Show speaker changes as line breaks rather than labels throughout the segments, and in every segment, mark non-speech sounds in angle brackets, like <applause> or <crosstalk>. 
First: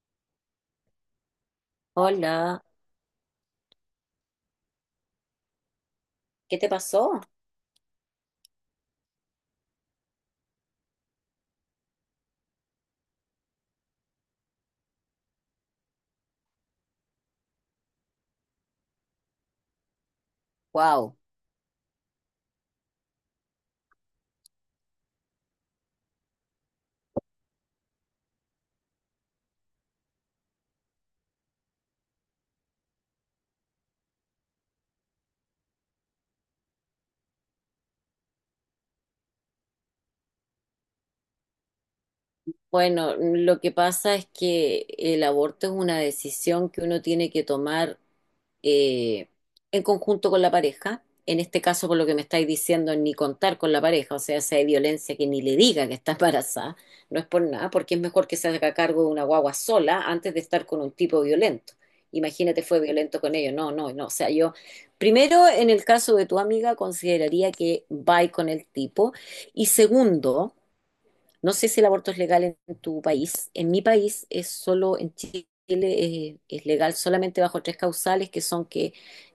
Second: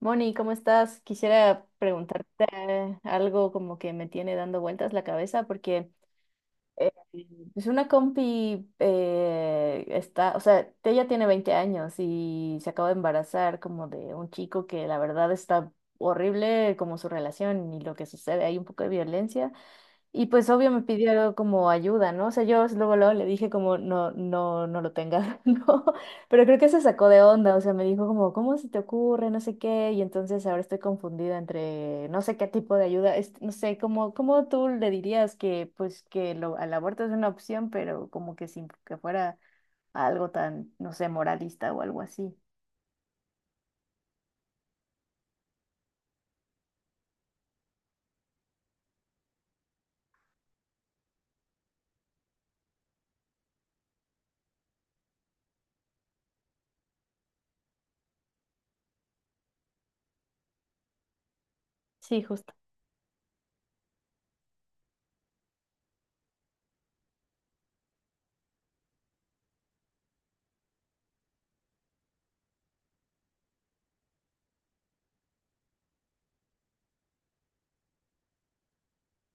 Moni, ¿cómo estás? Quisiera preguntarte
Hola,
algo como que me tiene dando vueltas la cabeza porque
¿qué te
eh,
pasó?
pues una compi está, o sea, ella tiene 20 años y se acaba de embarazar como de un chico que la verdad está horrible como su relación y lo que sucede, hay un poco de violencia. Y pues obvio me
Wow.
pidió como ayuda, ¿no? O sea, yo luego le dije como, no, no, no lo tengas, <laughs> ¿no? Pero creo que se sacó de onda, o sea, me dijo como, ¿cómo se te ocurre? No sé qué, y entonces ahora estoy confundida entre no sé qué tipo de ayuda, no sé, como, ¿cómo tú le dirías que, pues, al aborto es una opción, pero como que sin que fuera algo tan, no sé, ¿moralista o algo así?
Bueno, lo que pasa es que el aborto es una decisión que uno tiene que tomar eh, en conjunto con la pareja. En este caso, por lo que me estáis diciendo, ni contar con la pareja, o sea, si hay violencia que ni le diga que está embarazada, no es por nada, porque es mejor que se haga cargo de una guagua sola antes de estar con un tipo violento.
Sí, justo.
Imagínate, fue violento con ellos. No, no, no. O sea, yo, primero, en el caso de tu amiga, consideraría que va con el tipo. Y segundo, no sé si el aborto es legal en tu país. En mi país es solo, en Chile es, legal solamente bajo tres causales, que son que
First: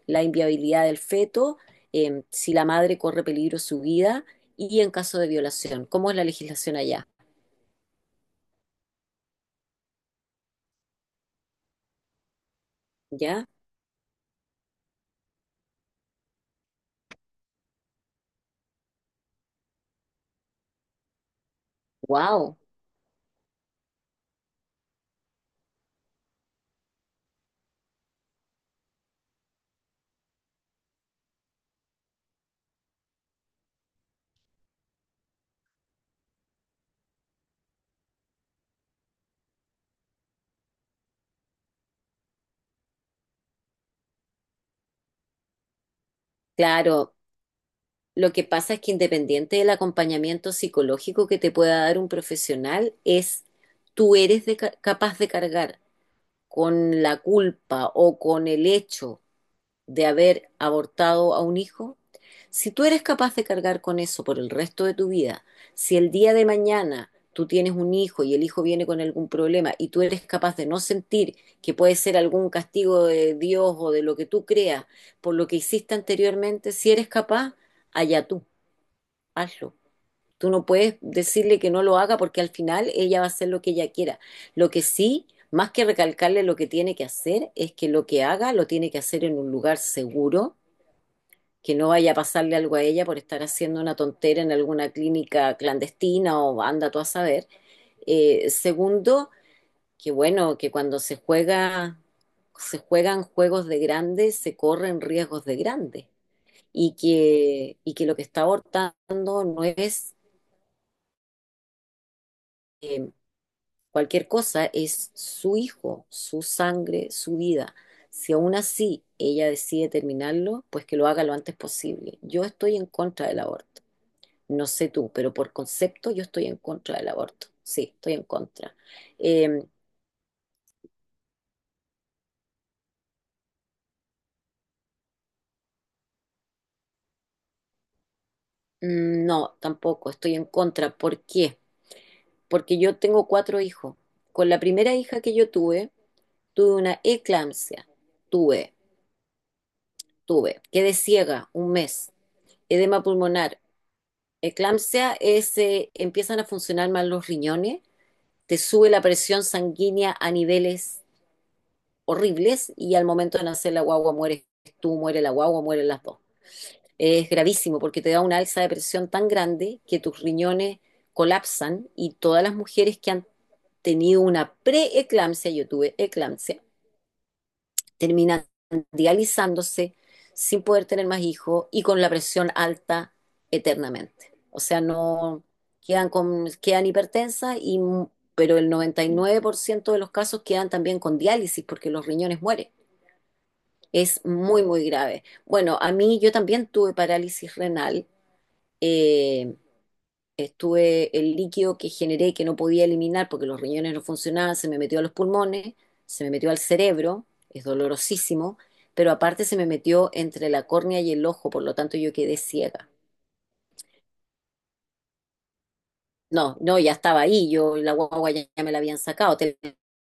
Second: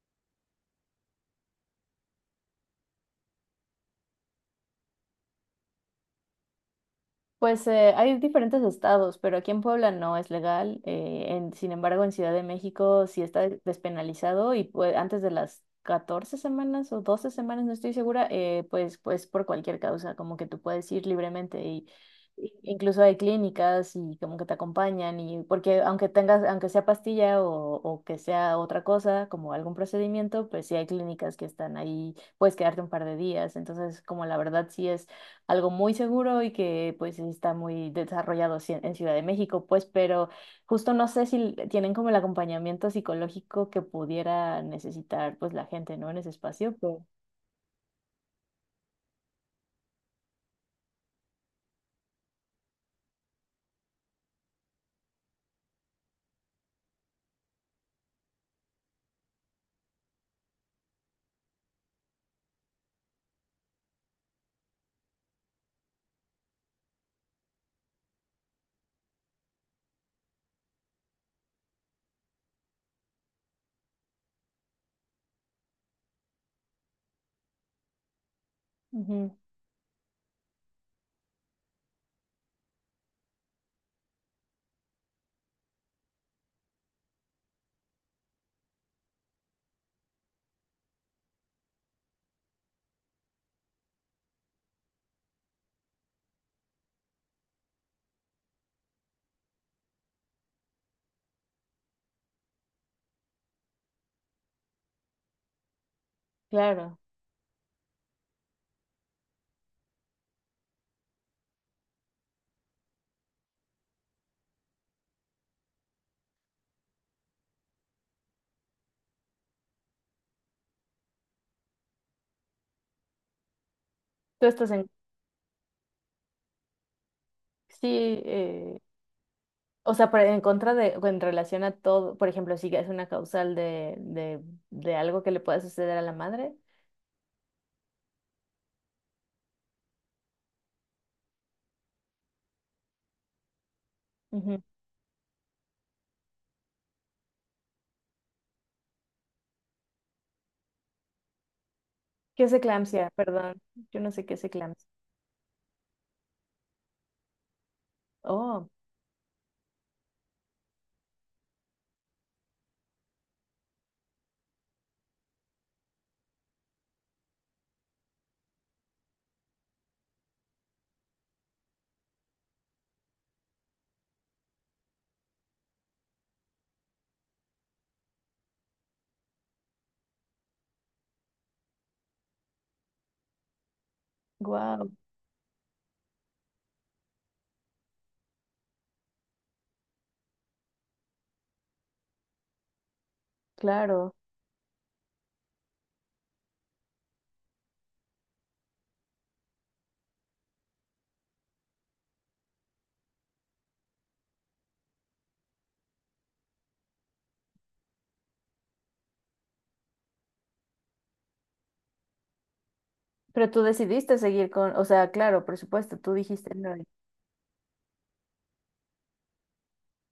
la inviabilidad del feto, si la madre corre peligro su vida y en caso de violación. ¿Cómo es la legislación allá?
Pues hay diferentes estados, pero aquí en Puebla no es legal. Sin embargo, en Ciudad de México sí está
¿Ya?
despenalizado y pues, antes de las 14 semanas o 12 semanas, no estoy segura, pues, pues por cualquier causa, como que tú puedes ir libremente y
Wow.
incluso hay clínicas y como que te acompañan y porque aunque tengas, aunque sea pastilla o que sea otra cosa, como algún procedimiento, pues sí hay clínicas que están ahí, puedes quedarte un par de días. Entonces, como la verdad sí es algo muy seguro y que pues sí está muy desarrollado en Ciudad de México, pues, pero justo no sé si tienen como el acompañamiento psicológico que pudiera necesitar pues la gente, ¿no? En ese espacio, pero
Claro. Lo que pasa es que independiente del acompañamiento psicológico que te pueda dar un profesional, es tú eres capaz de cargar con la culpa o con el hecho de haber abortado a un hijo, si tú eres capaz de cargar con eso por el resto de tu vida, si el día de mañana tú tienes un hijo y el hijo viene con algún problema y tú eres capaz de no sentir que puede ser algún castigo de Dios o de lo que tú creas por lo que hiciste anteriormente, si eres capaz, allá tú,
ujú,
hazlo. Tú no puedes decirle que no lo haga porque al final ella va a hacer lo que ella quiera. Lo que sí, más que recalcarle lo que tiene que hacer, es que lo que haga lo tiene que hacer en un lugar seguro, que no vaya a pasarle algo a ella por estar haciendo una tontera en alguna clínica clandestina o anda tú a saber. Segundo, que bueno, que cuando se juega, se juegan juegos de grandes, se corren riesgos de grandes. Y
claro.
que, y que lo que está abortando no es eh, cualquier cosa, es su hijo, su sangre, su vida. Si aún así ella decide terminarlo, pues que lo haga lo antes posible. Yo estoy en contra del aborto.
Tú
No
estás en,
sé tú, pero por concepto yo estoy en contra del aborto. Sí, estoy
sí,
en contra. Eh,
o sea, pero en contra de, o en relación a todo, por ejemplo, si es una causal de algo que le pueda suceder a la madre.
no, tampoco, estoy en contra. ¿Por qué? Porque yo tengo cuatro hijos. Con la
Ujú.
primera hija que yo tuve, tuve una eclampsia. Tuve, tuve. Quedé ciega un mes.
¿Qué es
Edema
eclampsia?
pulmonar.
Perdón, yo no sé qué es eclampsia.
Eclampsia es, empiezan a funcionar mal los riñones, te
Oh,
sube la presión sanguínea a niveles horribles y al momento de nacer la guagua mueres tú, muere la guagua, mueren las dos. Es gravísimo porque te da una alza de presión tan grande que tus riñones colapsan y todas las mujeres que han tenido una preeclampsia, yo tuve eclampsia, terminan dializándose sin poder tener más hijos y con la presión alta eternamente. O sea,
wow,
no quedan hipertensas y pero el 99% de los casos quedan también con diálisis porque los riñones mueren.
claro.
Es muy, muy grave. Bueno, a mí yo también tuve parálisis renal eh, estuve el líquido que generé que no podía eliminar porque los riñones no funcionaban, se me metió a los pulmones, se me metió al cerebro, es dolorosísimo, pero aparte se me metió entre la córnea y el ojo, por lo tanto yo quedé ciega.
Pero tú decidiste seguir con, o sea, claro, por supuesto, tú dijiste
No,
no.
no, ya estaba ahí, yo la guagua ya me la habían sacado, te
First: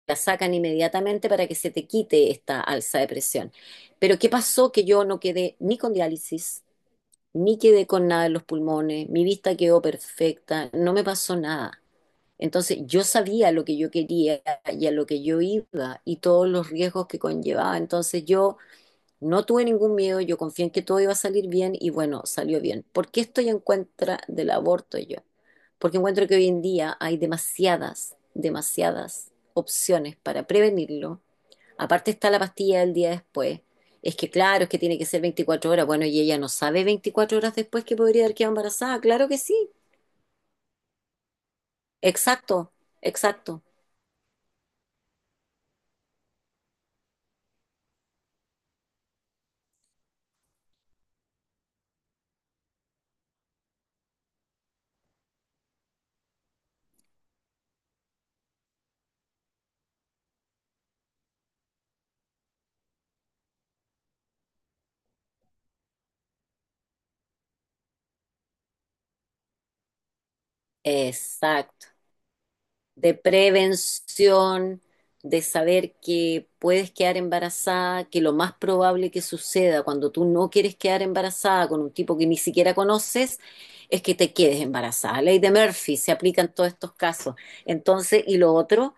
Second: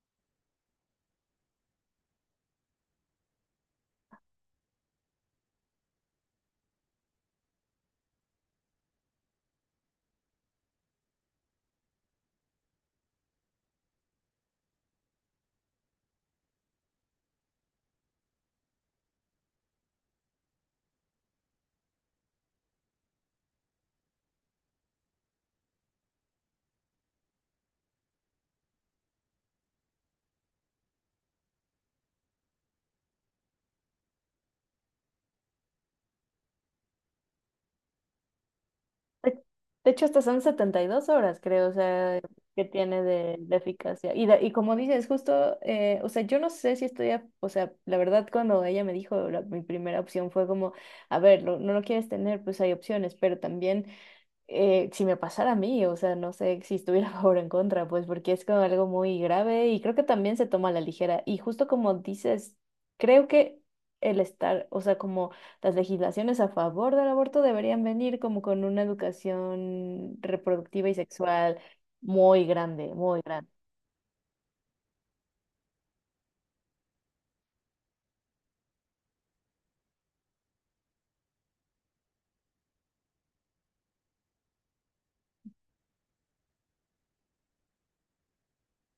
la sacan inmediatamente para que se te quite esta alza de presión. Pero ¿qué pasó? Que yo no quedé ni con diálisis, ni quedé con nada en los pulmones, mi vista quedó perfecta, no me pasó nada. Entonces yo sabía lo que yo quería y a lo que yo iba y todos los riesgos que conllevaba. Entonces yo no tuve ningún miedo, yo confié en que todo iba a salir bien y bueno, salió bien. ¿Por qué estoy en contra del aborto yo? Porque encuentro que hoy en día hay demasiadas, demasiadas opciones para prevenirlo. Aparte está la pastilla del día después. Es que claro, es que tiene que ser 24 horas. Bueno, y ella no sabe 24 horas después que podría haber quedado embarazada. Claro que
De,
sí.
de hecho, hasta son 72 horas, creo, o sea, que
Exacto,
tiene de
exacto.
eficacia. Y como dices, justo, o sea, yo no sé si estoy, o sea, la verdad, cuando ella me dijo, mi primera opción fue como, a ver, no lo quieres tener, pues hay opciones, pero también si me pasara a mí, o sea, no sé si estuviera <laughs> a favor o en contra, pues porque es como algo muy grave y creo que también se toma a la ligera. Y justo como dices, creo que el estar, o sea, como las legislaciones a favor del aborto deberían venir como con una educación reproductiva y sexual
Exacto.
muy grande,
De
muy grande.
prevención, de saber que puedes quedar embarazada, que lo más probable que suceda cuando tú no quieres quedar embarazada con un tipo que ni siquiera conoces es que te quedes embarazada. La ley de Murphy se aplica en todos estos casos. Entonces, y lo otro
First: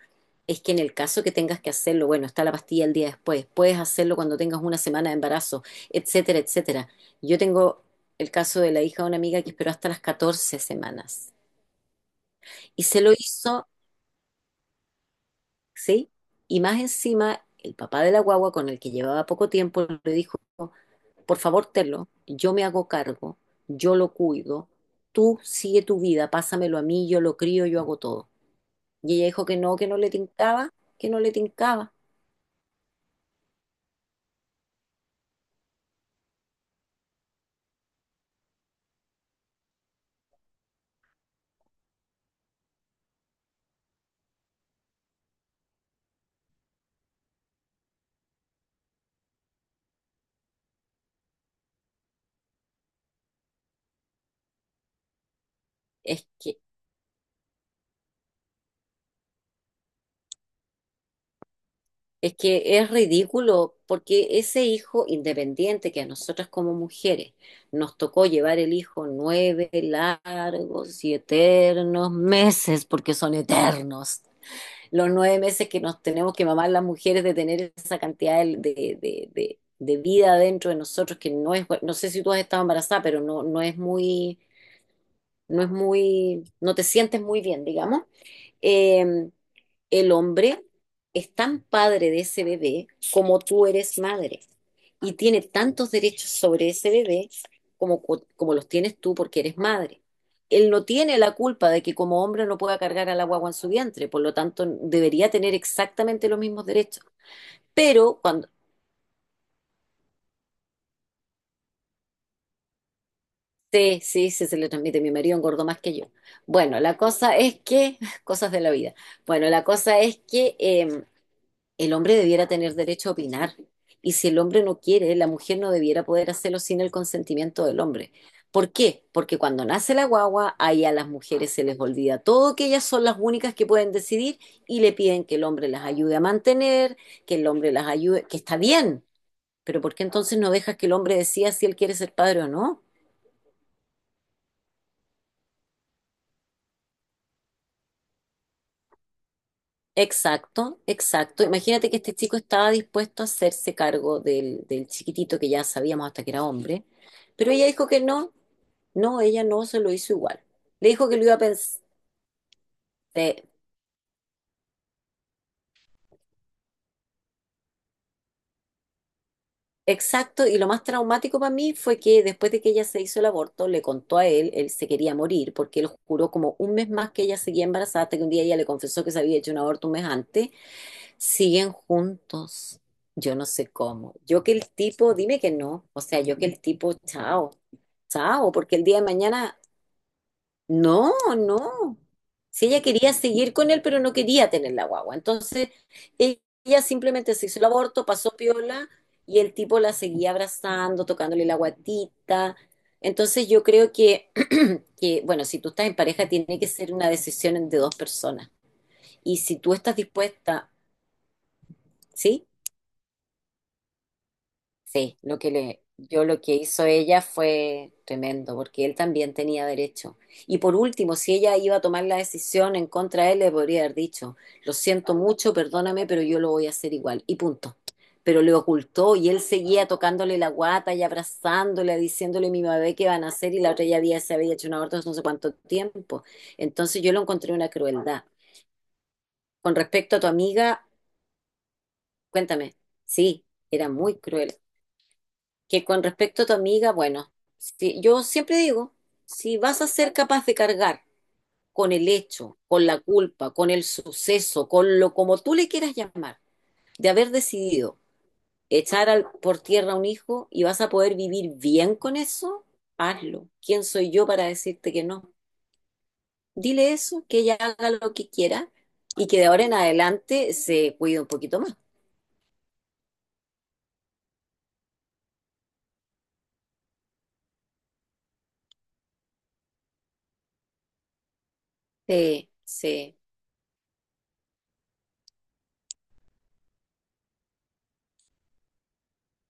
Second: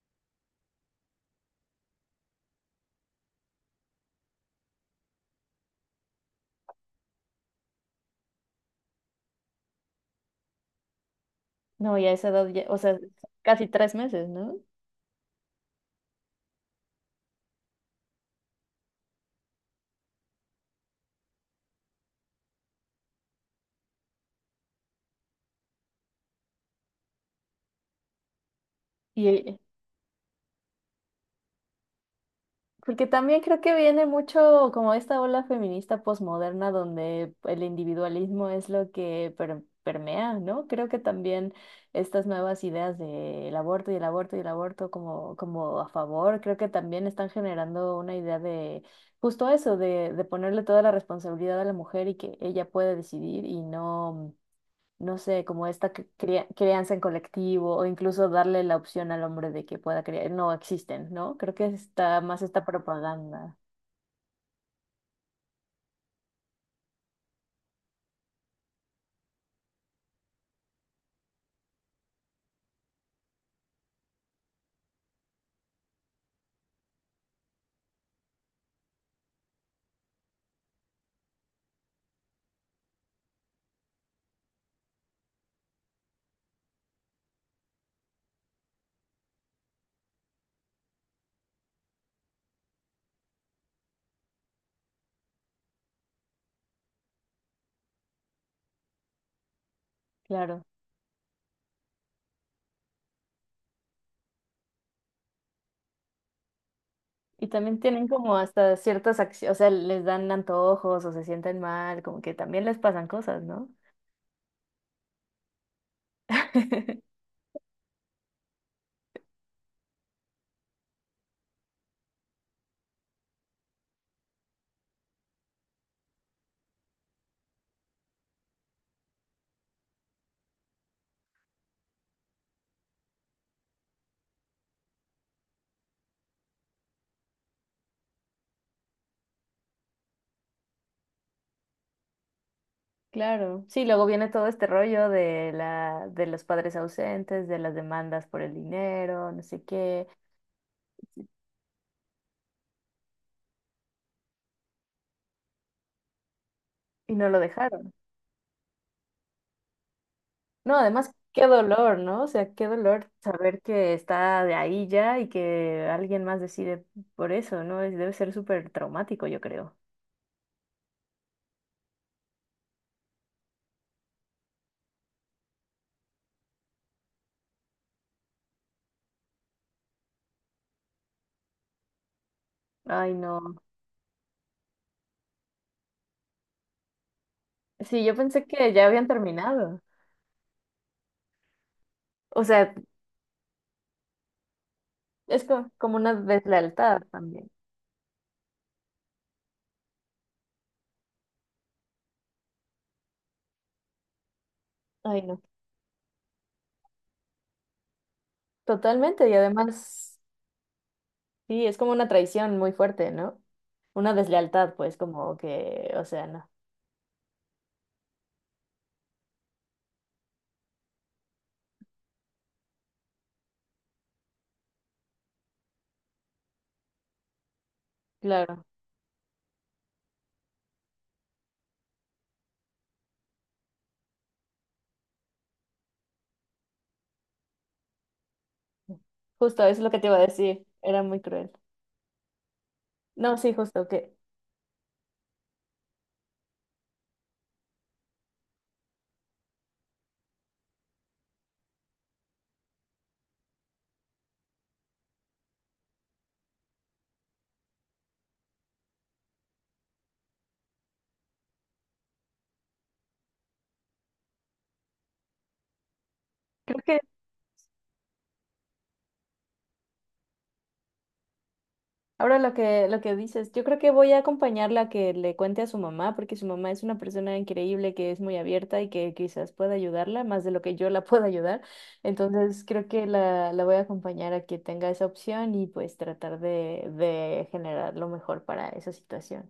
es que en el caso que tengas que hacerlo, bueno, está la pastilla el día después, puedes hacerlo cuando tengas una semana de embarazo, etcétera, etcétera. Yo tengo el caso de la hija de una amiga que esperó hasta las 14 semanas
No, y a esa edad, o
y
sea,
se lo
casi
hizo.
3 meses, ¿no?
¿Sí? Y más encima, el papá de la guagua, con el que llevaba poco tiempo, le dijo, por favor, Telo, yo me hago cargo, yo lo cuido, tú sigue tu vida, pásamelo a mí, yo lo crío, yo hago todo. Y ella dijo
Y,
que no le tincaba, que no le tincaba.
porque también creo que viene mucho como esta ola feminista posmoderna donde el individualismo es lo que permea, ¿no? Creo que también estas nuevas ideas del aborto y el aborto y el aborto como, como a favor, creo que también están generando una idea de justo eso, de ponerle toda la responsabilidad a la mujer y que ella puede decidir y no, no sé, como esta
Es que,
crianza en colectivo o incluso darle la opción al hombre de que pueda criar, no existen, ¿no? Creo que está
es
más esta
que es
propaganda,
ridículo, porque ese hijo independiente que a nosotras como mujeres nos tocó llevar el hijo 9 largos y eternos meses, porque son eternos los 9 meses que nos tenemos que mamar las mujeres de tener esa cantidad de vida dentro de nosotros que no es, no sé si tú has estado embarazada, pero no, no es muy, no te sientes muy bien, digamos. Eh, el hombre es tan padre de ese bebé como tú eres madre y tiene tantos derechos sobre ese bebé como los tienes tú porque eres madre.
claro.
Él no tiene la culpa de que como hombre no pueda cargar a la guagua en su vientre, por lo tanto debería tener exactamente los mismos derechos.
Y también tienen
Pero
como
cuando...
hasta ciertas acciones, o sea, les dan antojos o se sienten mal, como que también les pasan cosas, ¿no?
Sí, sí, sí, se le transmite. Mi marido engordó más que yo. Bueno, la
<laughs>
cosa es que... <laughs> Cosas de la vida. Bueno, la cosa es que el hombre debiera tener derecho a opinar. Y si el hombre no quiere, la mujer no debiera poder hacerlo sin el consentimiento del hombre. ¿Por qué? Porque cuando nace la guagua, ahí a las mujeres se les olvida todo, que ellas son las únicas que pueden decidir y le piden que el hombre las ayude a mantener, que el hombre las ayude, que está bien, pero ¿por qué entonces no dejas que el hombre decida si él quiere ser padre o no?
Claro, sí, luego viene todo este rollo de los padres ausentes, de las demandas por el dinero, no sé qué,
Exacto, exacto. Imagínate que este chico estaba dispuesto a hacerse cargo del chiquitito que ya sabíamos hasta que era hombre,
y no lo
pero ella dijo
dejaron.
que no. No, ella no se lo hizo igual.
No,
Le dijo
además,
que lo iba a
qué
pensar.
dolor, ¿no? O sea, qué dolor saber que está de ahí ya y que alguien más decide por eso, ¿no? Debe ser súper traumático, yo creo.
Exacto, y lo más traumático para mí fue que después de que ella se hizo el aborto, le contó a él, él se quería morir, porque él juró como un mes más que ella seguía embarazada, hasta que un día ella le confesó que se había hecho un aborto un mes antes. Siguen juntos.
Ay,
Yo no
no.
sé cómo. Yo que el tipo, dime que no. O sea, yo que el tipo, chao,
Sí, yo pensé
chao,
que
porque el
ya
día de
habían
mañana.
terminado.
No, no.
O
Si
sea,
ella quería seguir con él, pero no quería tener la guagua.
es
Entonces,
como una
ella
deslealtad
simplemente se
también.
hizo el aborto, pasó piola y el tipo la seguía abrazando, tocándole la guatita. Entonces, yo creo que, <clears throat>
Ay,
que,
no.
bueno, si tú estás en pareja, tiene que ser una decisión de dos personas.
Totalmente. Y
Y si tú estás
además,
dispuesta,
sí, es como una
¿sí?
traición muy fuerte, ¿no? Una deslealtad, pues,
Sí,
como
lo que le,
que, o
yo
sea,
lo
no.
que hizo ella fue tremendo, porque él también tenía derecho. Y por último, si ella iba a tomar la decisión en contra de él, le podría haber dicho, lo siento mucho, perdóname, pero yo lo voy a hacer igual. Y punto. Pero le
Claro.
ocultó y él seguía tocándole la guata y abrazándole, diciéndole mi bebé qué van a hacer y la otra se había hecho un aborto hace no sé cuánto tiempo. Entonces yo lo encontré una crueldad.
Justo, eso
Con
es lo que te iba
respecto
a
a tu
decir.
amiga,
Era muy cruel.
cuéntame,
No,
sí,
sí, justo,
era
que
muy cruel. Que con respecto a tu amiga, bueno, yo siempre digo, si vas a ser capaz de cargar con el hecho, con la culpa, con el suceso, con lo como tú le quieras llamar, de haber decidido echar por tierra a un hijo y vas a poder vivir bien con eso, hazlo. ¿Quién soy yo para decirte que no?
creo
Dile
que,
eso, que ella haga lo que quiera y que de ahora en adelante se cuide un poquito más.
ahora lo que dices, yo creo que voy a acompañarla a que le cuente a su mamá, porque su mamá es una persona increíble que es muy abierta y que quizás pueda ayudarla más de lo que yo la <laughs> pueda ayudar.
Sí,
Entonces creo que
sí.
la voy a acompañar a que tenga esa opción y pues tratar de generar lo mejor para esa situación.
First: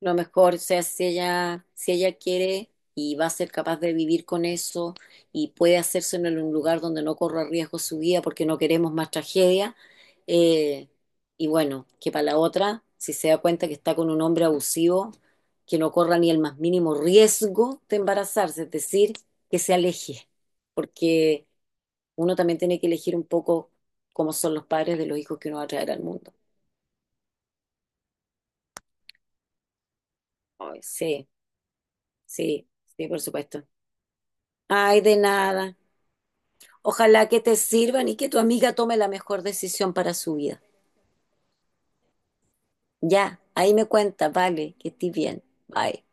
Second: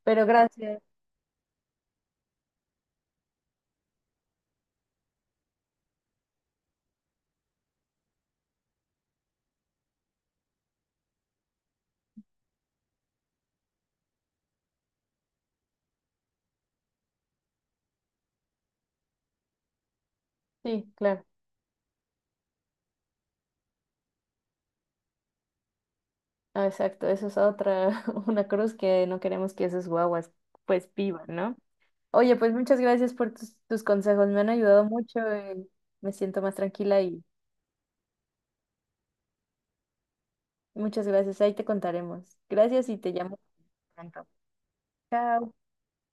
Lo
Pero
mejor, o
gracias.
sea, si ella, quiere y va a ser capaz de vivir con eso y puede hacerse en un lugar donde no corra riesgo su vida porque no queremos más tragedia. eh, y bueno, que para la otra, si se da cuenta que está con un hombre abusivo, que no corra ni el más mínimo riesgo de embarazarse, es decir, que se aleje,
Sí, claro.
porque uno también tiene que elegir un poco cómo son los padres de los hijos que uno va a traer al mundo.
Ah, exacto, eso es otra, <laughs> una cruz que no queremos que esas guaguas
Ay,
pues vivan,
sí,
¿no? Oye, pues
sí,
muchas
sí,
gracias
por
por tus,
supuesto.
tus consejos, me han ayudado
Ay, de
mucho.
nada.
Me siento más tranquila y
Ojalá que te sirvan y que tu amiga tome la mejor decisión para su vida.
muchas gracias, ahí te contaremos. Gracias y te llamo
Ya, ahí me
pronto.
cuenta, vale, que estés bien.
Chao.
Bye.